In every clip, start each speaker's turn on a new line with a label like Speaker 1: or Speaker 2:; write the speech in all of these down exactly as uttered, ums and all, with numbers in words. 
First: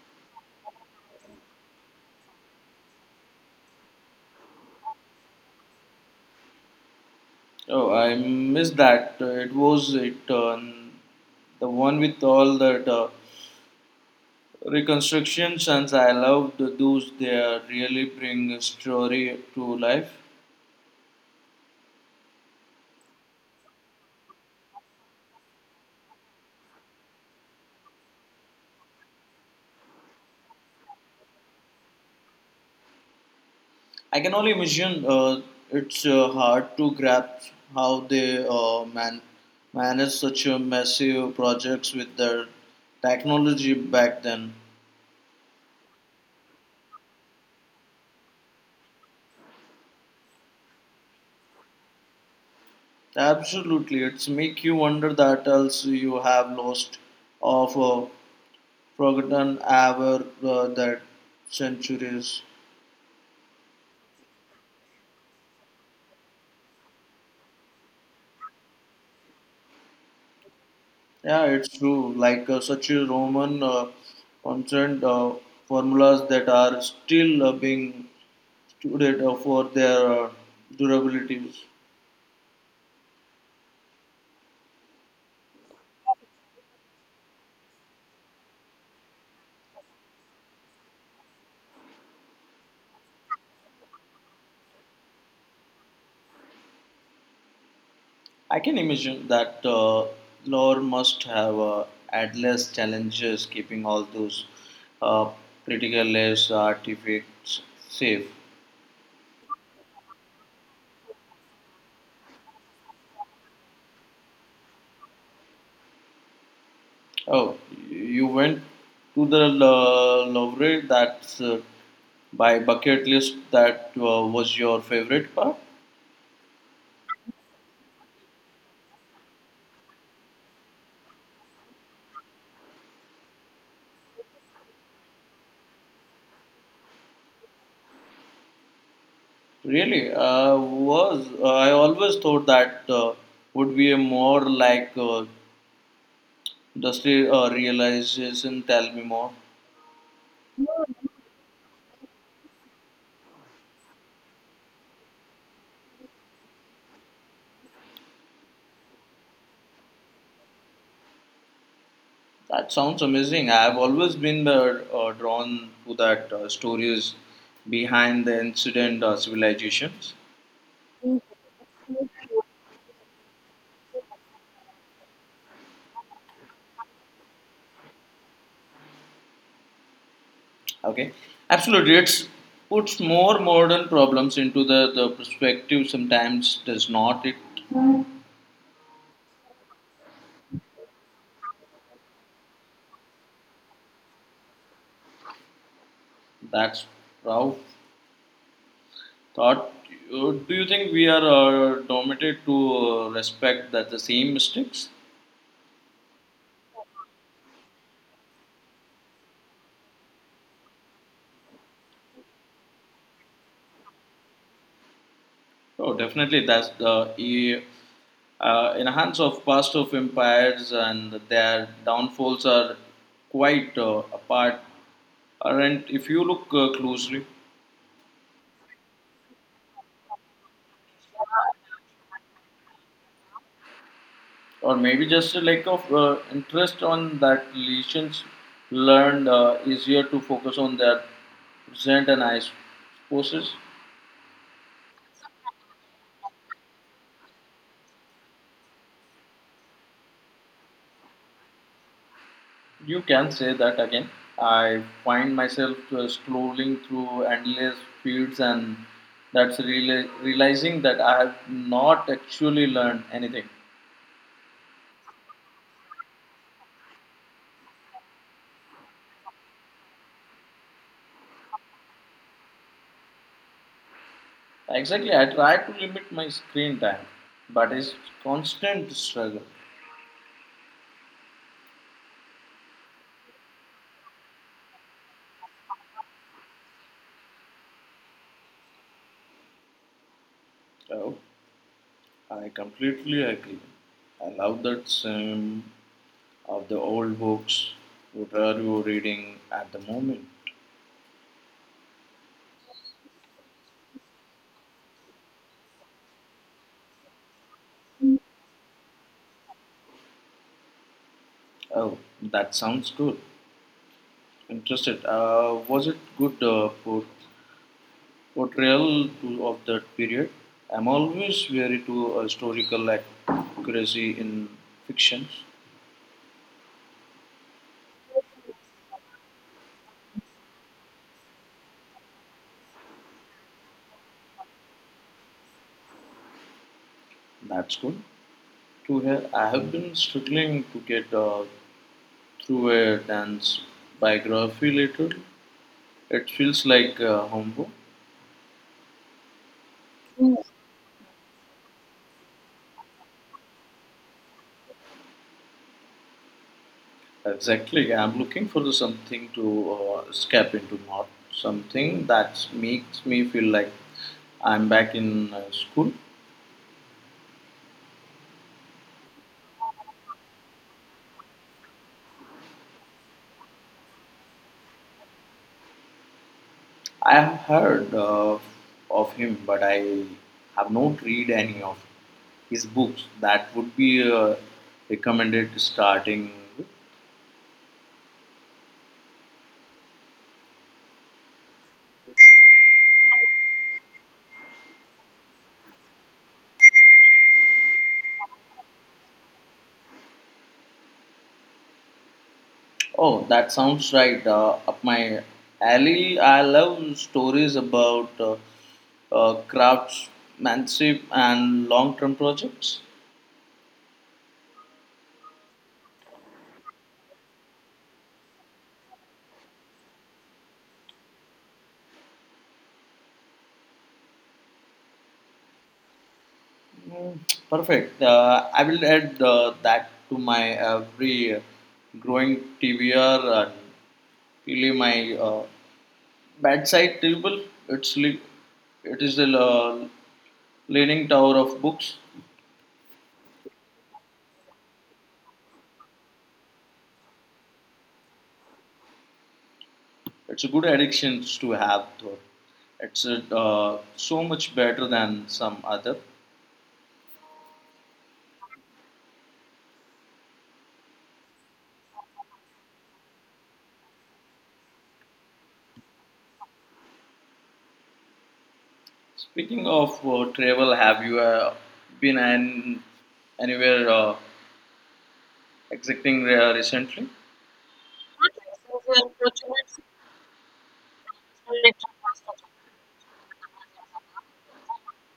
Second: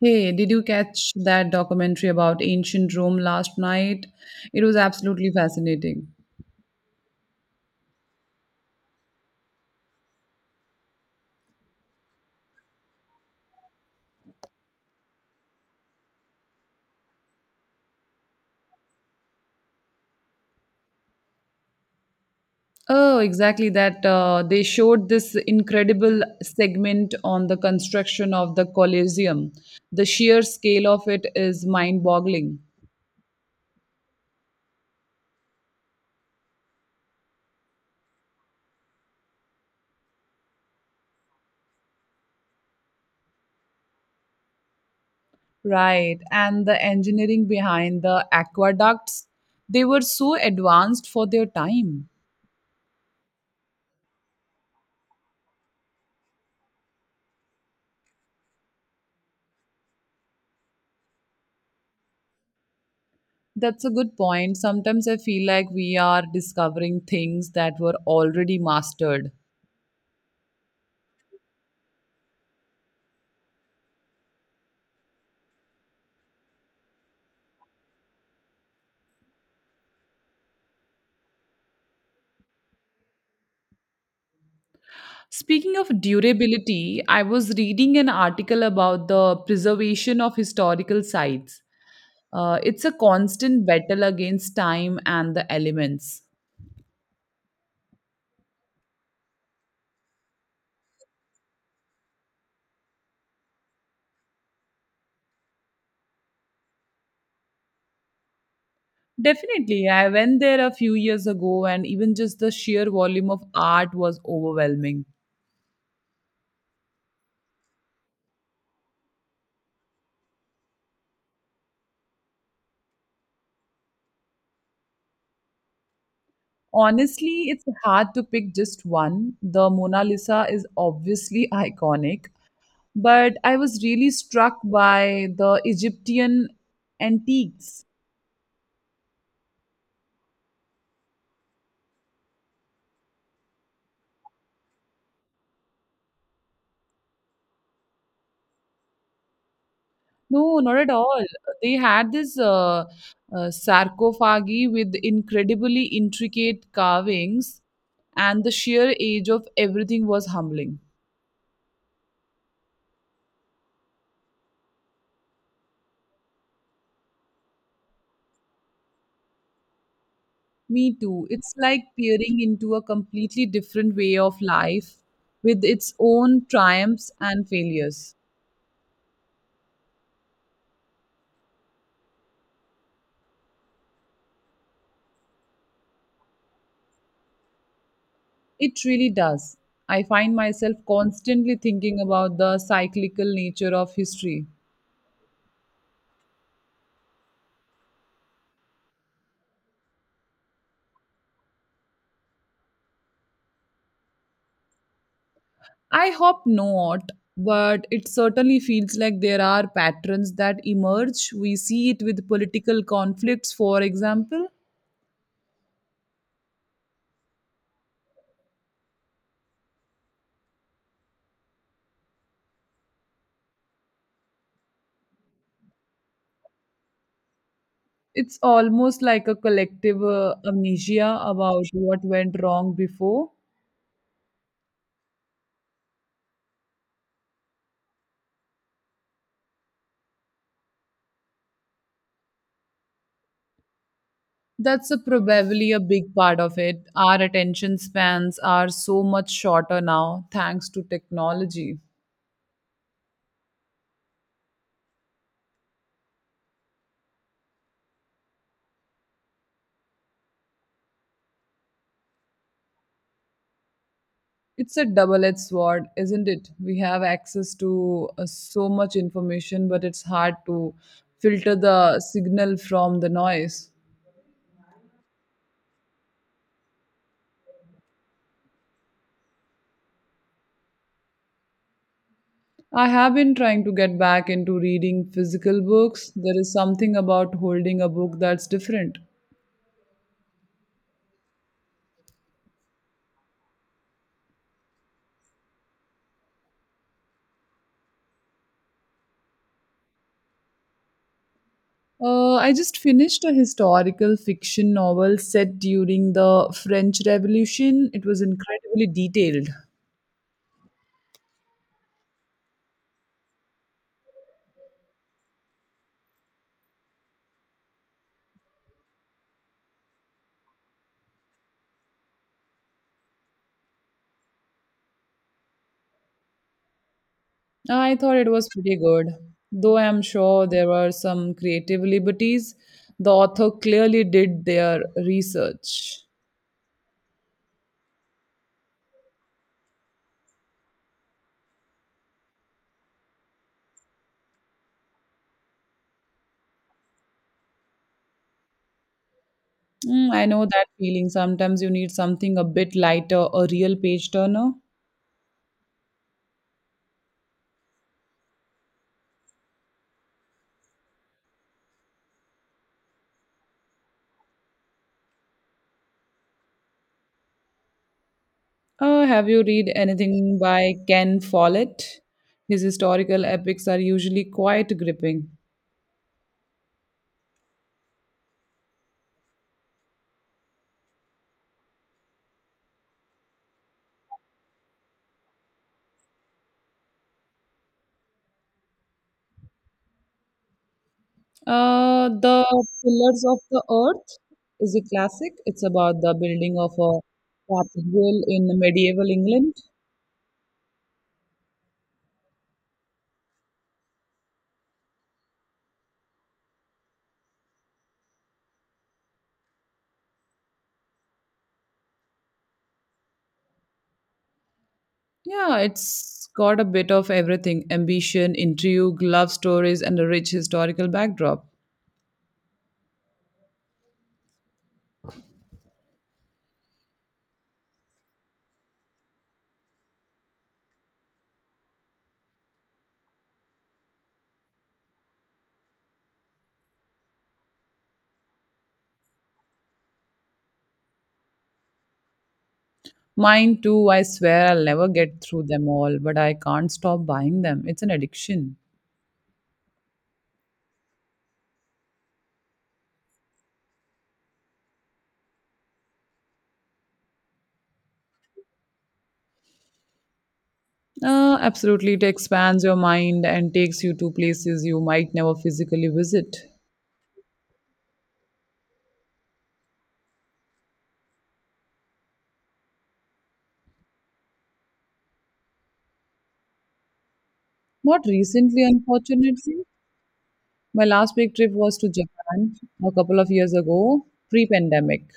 Speaker 1: Hey, did you catch that documentary about ancient Rome last night? It was absolutely fascinating.
Speaker 2: Oh, I missed that. Uh, It was it uh, the one with all that uh, reconstructions, and I loved those. They are really bring a story to life.
Speaker 1: Oh, exactly that. Uh, they showed this incredible segment on the construction of the Colosseum. The sheer scale of it is mind boggling.
Speaker 2: I can only imagine uh, it's uh, hard to grasp how they uh, man manage such a massive projects with their technology back then.
Speaker 1: Right. And the engineering behind the aqueducts, they were so advanced for their time.
Speaker 2: Absolutely, it's make you wonder that else you have lost of. Uh, forgotten ever uh, that centuries.
Speaker 1: That's a good point. Sometimes I feel like we are discovering things that were already mastered.
Speaker 2: Yeah, it's true. Like uh, such a Roman uh, constant uh, formulas that are still uh, being studied uh, for their uh, durability.
Speaker 1: Speaking of durability, I was reading an article about the preservation of historical sites. Uh, it's a constant battle against time and the elements.
Speaker 2: I can imagine that uh, lore must have uh, endless challenges keeping all those uh, criticaless artifacts safe.
Speaker 1: Definitely, I went there a few years ago, and even just the sheer volume of art was overwhelming.
Speaker 2: Oh, you went to the uh, Louvre. That's uh, By bucket list, that uh, was your favorite part?
Speaker 1: Honestly, it's hard to pick just one. The Mona Lisa is obviously iconic, but I was really struck by the Egyptian antiques.
Speaker 2: Really? Uh, was. Uh, I always thought that uh, would be a more like uh, just a uh, realization, tell me more.
Speaker 1: No, not at all. They had this uh, uh, sarcophagi with incredibly intricate carvings, and the sheer age of everything was humbling.
Speaker 2: That sounds amazing. I've always been uh, uh, drawn to that uh, stories behind the incident uh, civilizations.
Speaker 1: Me too. It's like peering into a completely different way of life with its own triumphs and failures.
Speaker 2: Okay, absolutely. It puts more modern problems into the, the perspective sometimes, does not it?
Speaker 1: It really does. I find myself constantly thinking about the cyclical nature of history.
Speaker 2: That's proud. Thought, uh, do you think we are uh, dominated to uh, respect that the same mistakes?
Speaker 1: I hope not, but it certainly feels like there are patterns that emerge. We see it with political conflicts, for example.
Speaker 2: Oh, definitely. That's the e- uh, in the hands of past of empires and their downfalls are quite uh, apart. Aren't if you look uh, closely,
Speaker 1: It's almost like a collective uh, amnesia about what went wrong before.
Speaker 2: or maybe just a lack of uh, interest on that lesions learned uh, easier to focus on their present and eyes forces.
Speaker 1: That's a, probably a big part of it. Our attention spans are so much shorter now, thanks to technology.
Speaker 2: You can say that again. I find myself uh, scrolling through endless feeds, and that's reali- realizing that I have not actually learned anything.
Speaker 1: It's a double-edged sword, isn't it? We have access to uh, so much information, but it's hard to filter the signal from the noise.
Speaker 2: Exactly, I try to limit my screen time, but it's constant struggle.
Speaker 1: I have been trying to get back into reading physical books. There is something about holding a book that's different.
Speaker 2: Oh, I completely agree. I love that same of the old books. What are you reading at the moment?
Speaker 1: Uh, I just finished a historical fiction novel set during the French Revolution. It was incredibly detailed.
Speaker 2: Oh, that sounds good. Interested. Uh, was it good uh, book portrayal to, of that period. I'm always wary to uh, historical accuracy in fictions.
Speaker 1: I thought it was pretty good, though I'm sure there were some creative liberties. The author clearly did their research.
Speaker 2: That's good to hear. I have been struggling to get uh, through a dance biography later. It feels like uh, homework.
Speaker 1: Mm, I know that feeling. Sometimes you need something a bit lighter, a real page turner.
Speaker 2: Exactly. I'm looking for the something to uh, escape into, not something that makes me feel like I'm back in uh, school.
Speaker 1: Uh, have you read anything by Ken Follett? His historical epics are usually quite gripping.
Speaker 2: I have heard uh, of him, but I have not read any of his books. That would be uh, recommended starting. With.
Speaker 1: Uh, the Pillars of the Earth is a classic. It's about the building of a cathedral in medieval England.
Speaker 2: Oh, that sounds right. Uh, up my alley. I love stories about uh, uh, craftsmanship and long-term projects.
Speaker 1: Yeah, it's got a bit of everything ambition, intrigue, love stories, and a rich historical backdrop.
Speaker 2: Mm, Perfect. Uh, I will add uh, that to my every growing T B R and really my uh, Bedside table. It's li- it is the uh, leaning tower of books.
Speaker 1: Mine too, I swear I'll never get through them all, but I can't stop buying them. It's an addiction.
Speaker 2: It's a good addiction to have though. It's uh, so much better than some other.
Speaker 1: Uh, absolutely, it expands your mind and takes you to places you might never physically visit.
Speaker 2: Speaking of uh, travel, have you uh, been an- anywhere uh, exciting uh, recently?
Speaker 1: Not recently, unfortunately. My last big trip was to Japan a couple of years ago, pre pandemic.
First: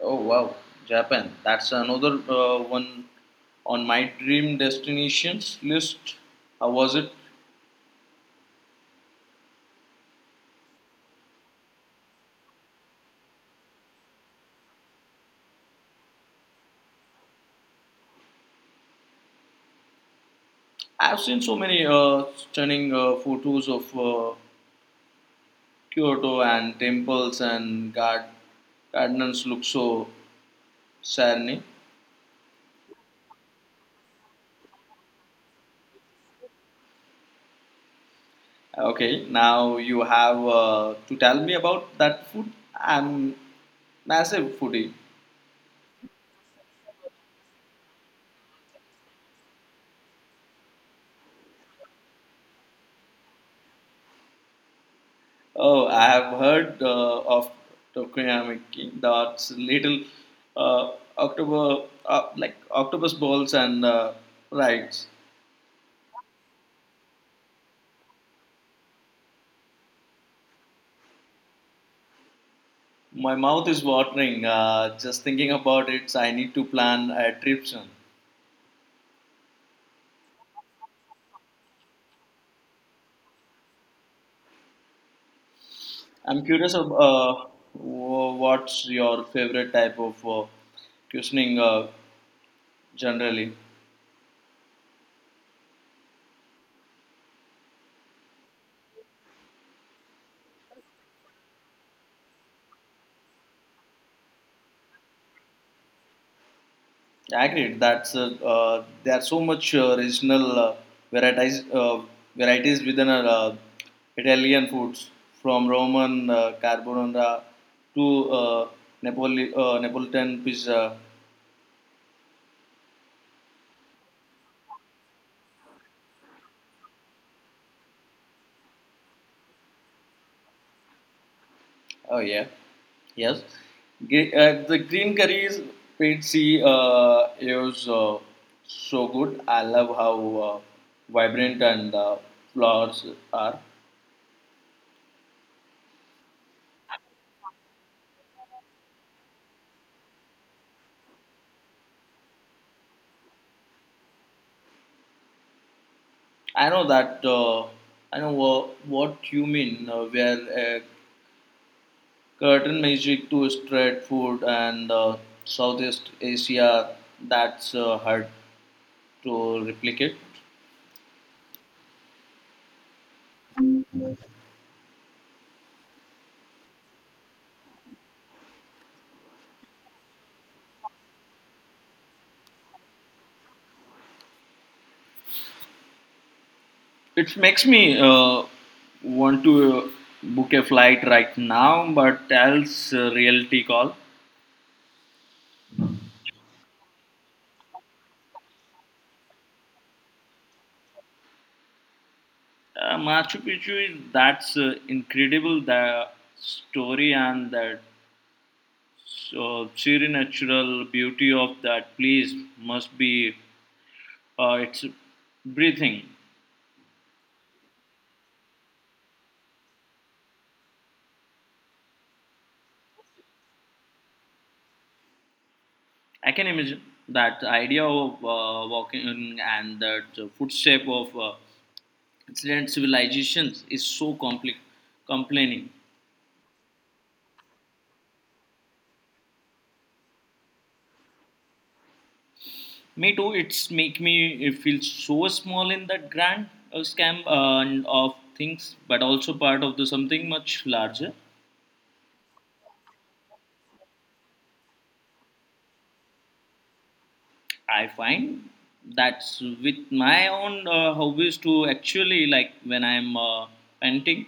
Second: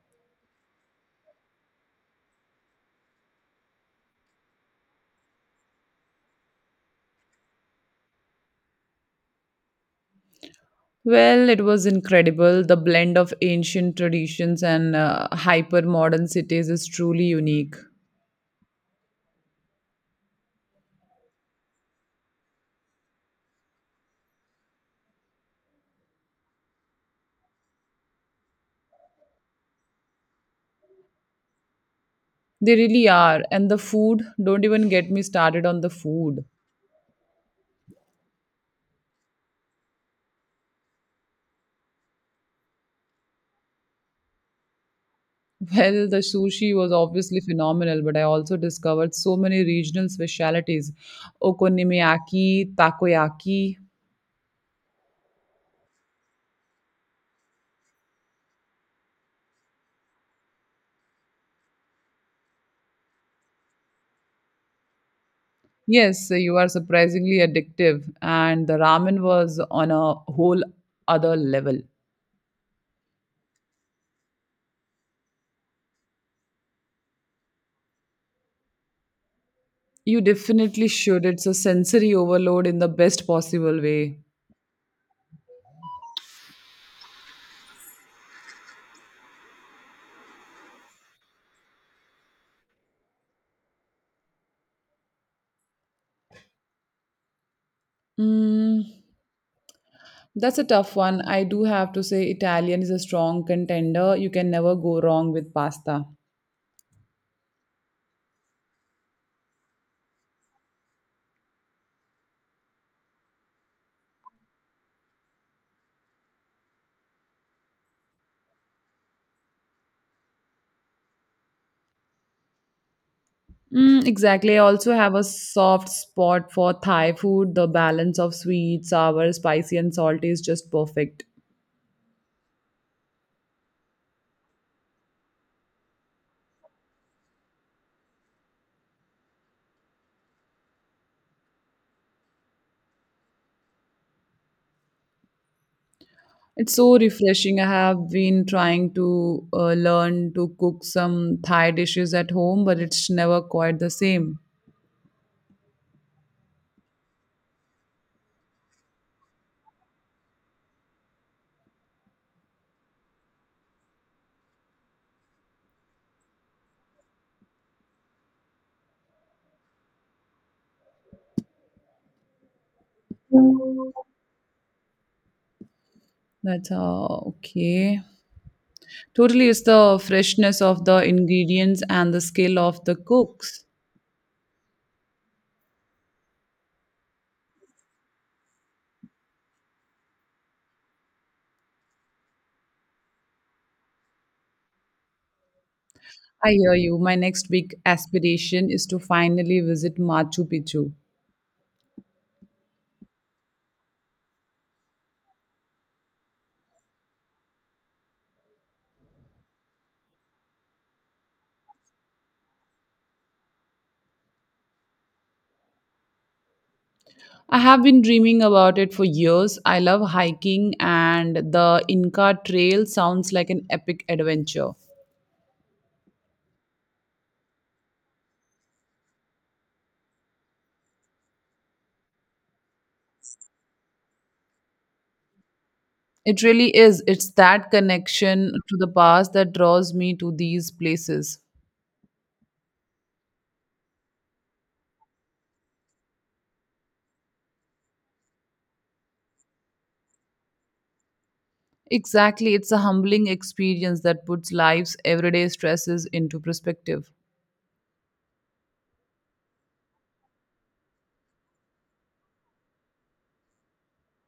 Speaker 2: Oh wow, Japan. That's another uh, one on my dream destinations list. How was it?
Speaker 1: Well, it was incredible. The blend of ancient traditions and uh, hyper modern cities is truly unique.
Speaker 2: I've seen so many uh, stunning uh, photos of uh, Kyoto and temples and gard- gardens look so serene.
Speaker 1: They really are. And the food, don't even get me started on the food.
Speaker 2: Okay, now you have uh, to tell me about that food. I'm massive foodie.
Speaker 1: Well, the sushi was obviously phenomenal, but I also discovered so many regional specialities okonomiyaki, takoyaki.
Speaker 2: Oh, I have heard uh, of Tokuyamaki. That's little uh, october uh, like octopus balls and uh, rides.
Speaker 1: Yes, you are surprisingly addictive. And the ramen was on a whole other level.
Speaker 2: My mouth is watering uh, just thinking about it. I need to plan a trip soon.
Speaker 1: You definitely should. It's a sensory overload in the best possible way.
Speaker 2: I'm curious of uh, wh- what's your favorite type of uh, cuisine uh, generally.
Speaker 1: Mm, that's a tough one. I do have to say, Italian is a strong contender. You can never go wrong with pasta.
Speaker 2: Agreed. That's uh, uh, there are so much uh, regional uh, varieties uh, varieties within our, uh, Italian foods, from Roman uh, carbonara to uh, Napoli uh, Neapolitan pizza.
Speaker 1: Mm, exactly. I also have a soft spot for Thai food. The balance of sweet, sour, spicy, and salty is just perfect.
Speaker 2: Oh yeah, yes. Gre- uh, the green curries Pepsi uh, is uh, so good. I love how uh, vibrant and uh, flowers are.
Speaker 1: It's so refreshing. I have been trying to uh, learn to cook some Thai dishes at home, but it's never quite the same.
Speaker 2: I know that. Uh, I know wha- what you mean. Uh, where uh, curtain magic to street food and uh, Southeast Asia, that's uh, hard to replicate.
Speaker 1: That's uh, okay. Totally, it's the freshness of the ingredients and the skill of the cooks.
Speaker 2: It makes me uh, want to uh, book a flight right now, but else uh, reality call.
Speaker 1: I hear you. My next big aspiration is to finally visit Machu Picchu.
Speaker 2: Uh, Machu Picchu is that's uh, incredible the story and that so sheer natural beauty of that place must be uh, it's breathing.
Speaker 1: I have been dreaming about it for years. I love hiking, and the Inca Trail sounds like an epic adventure.
Speaker 2: I can imagine that idea of uh, walking in and that uh, footstep of uh, ancient civilizations is so complex complaining.
Speaker 1: It really is. It's that connection to the past that draws me to these places.
Speaker 2: Me too. It's make me uh, feel so small in that grand uh, scam uh, and of things, but also part of the something much larger.
Speaker 1: Exactly. It's a humbling experience that puts life's everyday stresses into perspective.
Speaker 2: I find that's with my own uh, hobbies to actually like when I'm uh, painting,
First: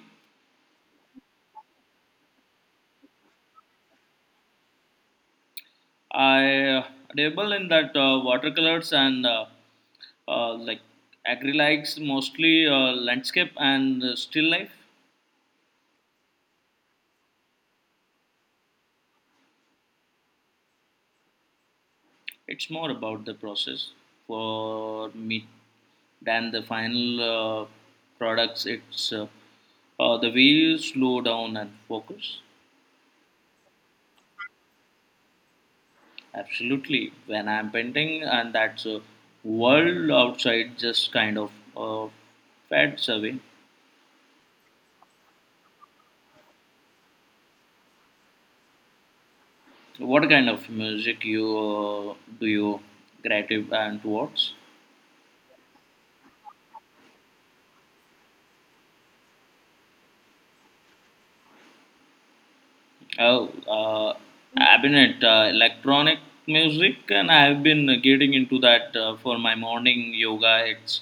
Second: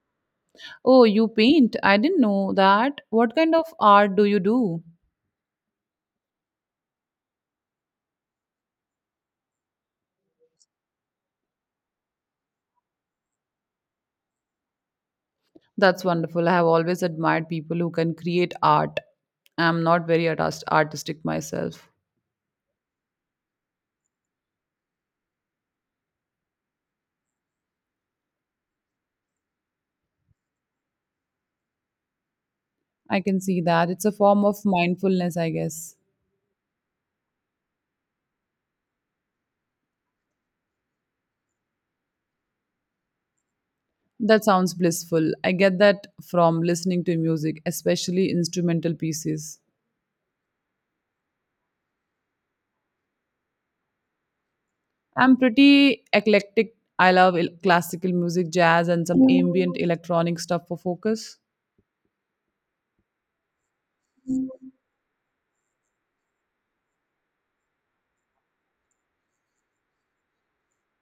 Speaker 1: Oh, you paint? I didn't know that. What kind of art do you do?
Speaker 2: I uh, dabble in that uh, watercolors and uh, uh, like acrylics, mostly uh, landscape and uh, still life.
Speaker 1: That's wonderful. I have always admired people who can create art. I'm not very artist- artistic myself.
Speaker 2: It's more about the process for me than the final uh, products. It's uh, uh, The way you slow down and focus.
Speaker 1: I can see that. It's a form of mindfulness, I guess.
Speaker 2: Absolutely. When I'm painting, and that's a world outside just kind of uh, fades away.
Speaker 1: That sounds blissful. I get that from listening to music, especially instrumental pieces.
Speaker 2: What kind of music you uh, do you creative and towards?
Speaker 1: I'm pretty eclectic. I love el- classical music, jazz, and some ambient electronic stuff for focus.
Speaker 2: Oh, uh, I've been at uh, electronic music, and I've been getting into that uh, for my morning yoga. It's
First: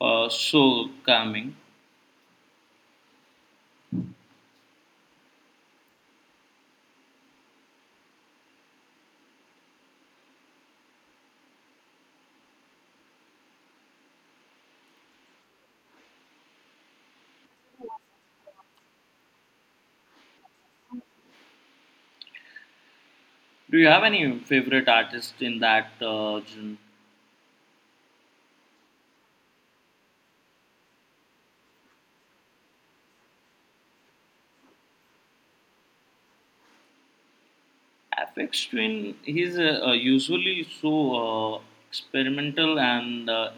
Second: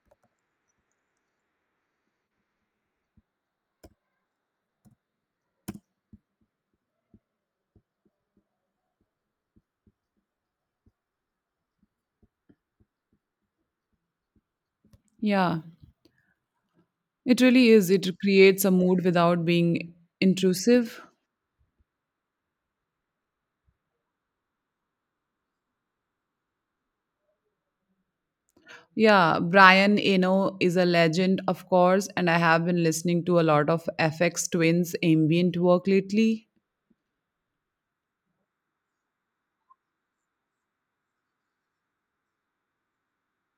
Speaker 2: uh, so calming.
Speaker 1: Yeah. It really is. It creates a mood without being intrusive.
Speaker 2: Do you have any favorite artist in that uh, genre?
Speaker 1: Yeah, Brian Eno is a legend, of course, and I have been listening to a lot of F X Twins ambient work lately.
Speaker 2: Apex Twin, he's uh, uh, usually so uh, experimental and uh,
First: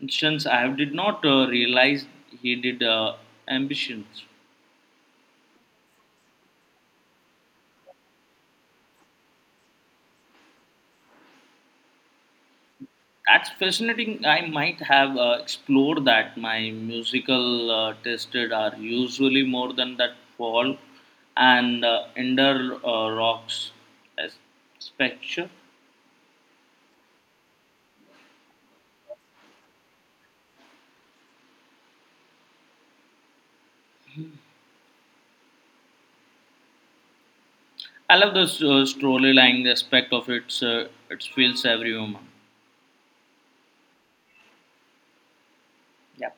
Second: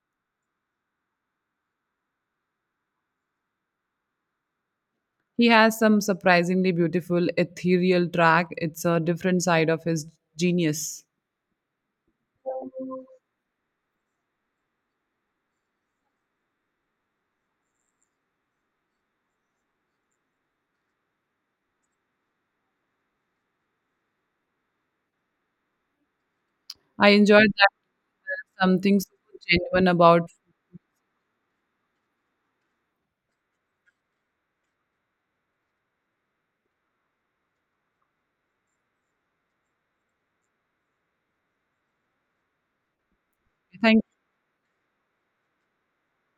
Speaker 2: instance I did not uh, realize he did uh, ambitions.
Speaker 1: He has some surprisingly beautiful ethereal track. It's a different side of his genius.
Speaker 2: That's fascinating. I might have uh, explored that. My musical uh, tasted are usually more than that folk and uh, indoor uh, rocks as spectrum.
Speaker 1: I enjoyed that. There's something so genuine about.
Speaker 2: I love the uh, storyline aspect of it. Uh, it feels every human.
Speaker 1: Thank
Speaker 2: Yeah.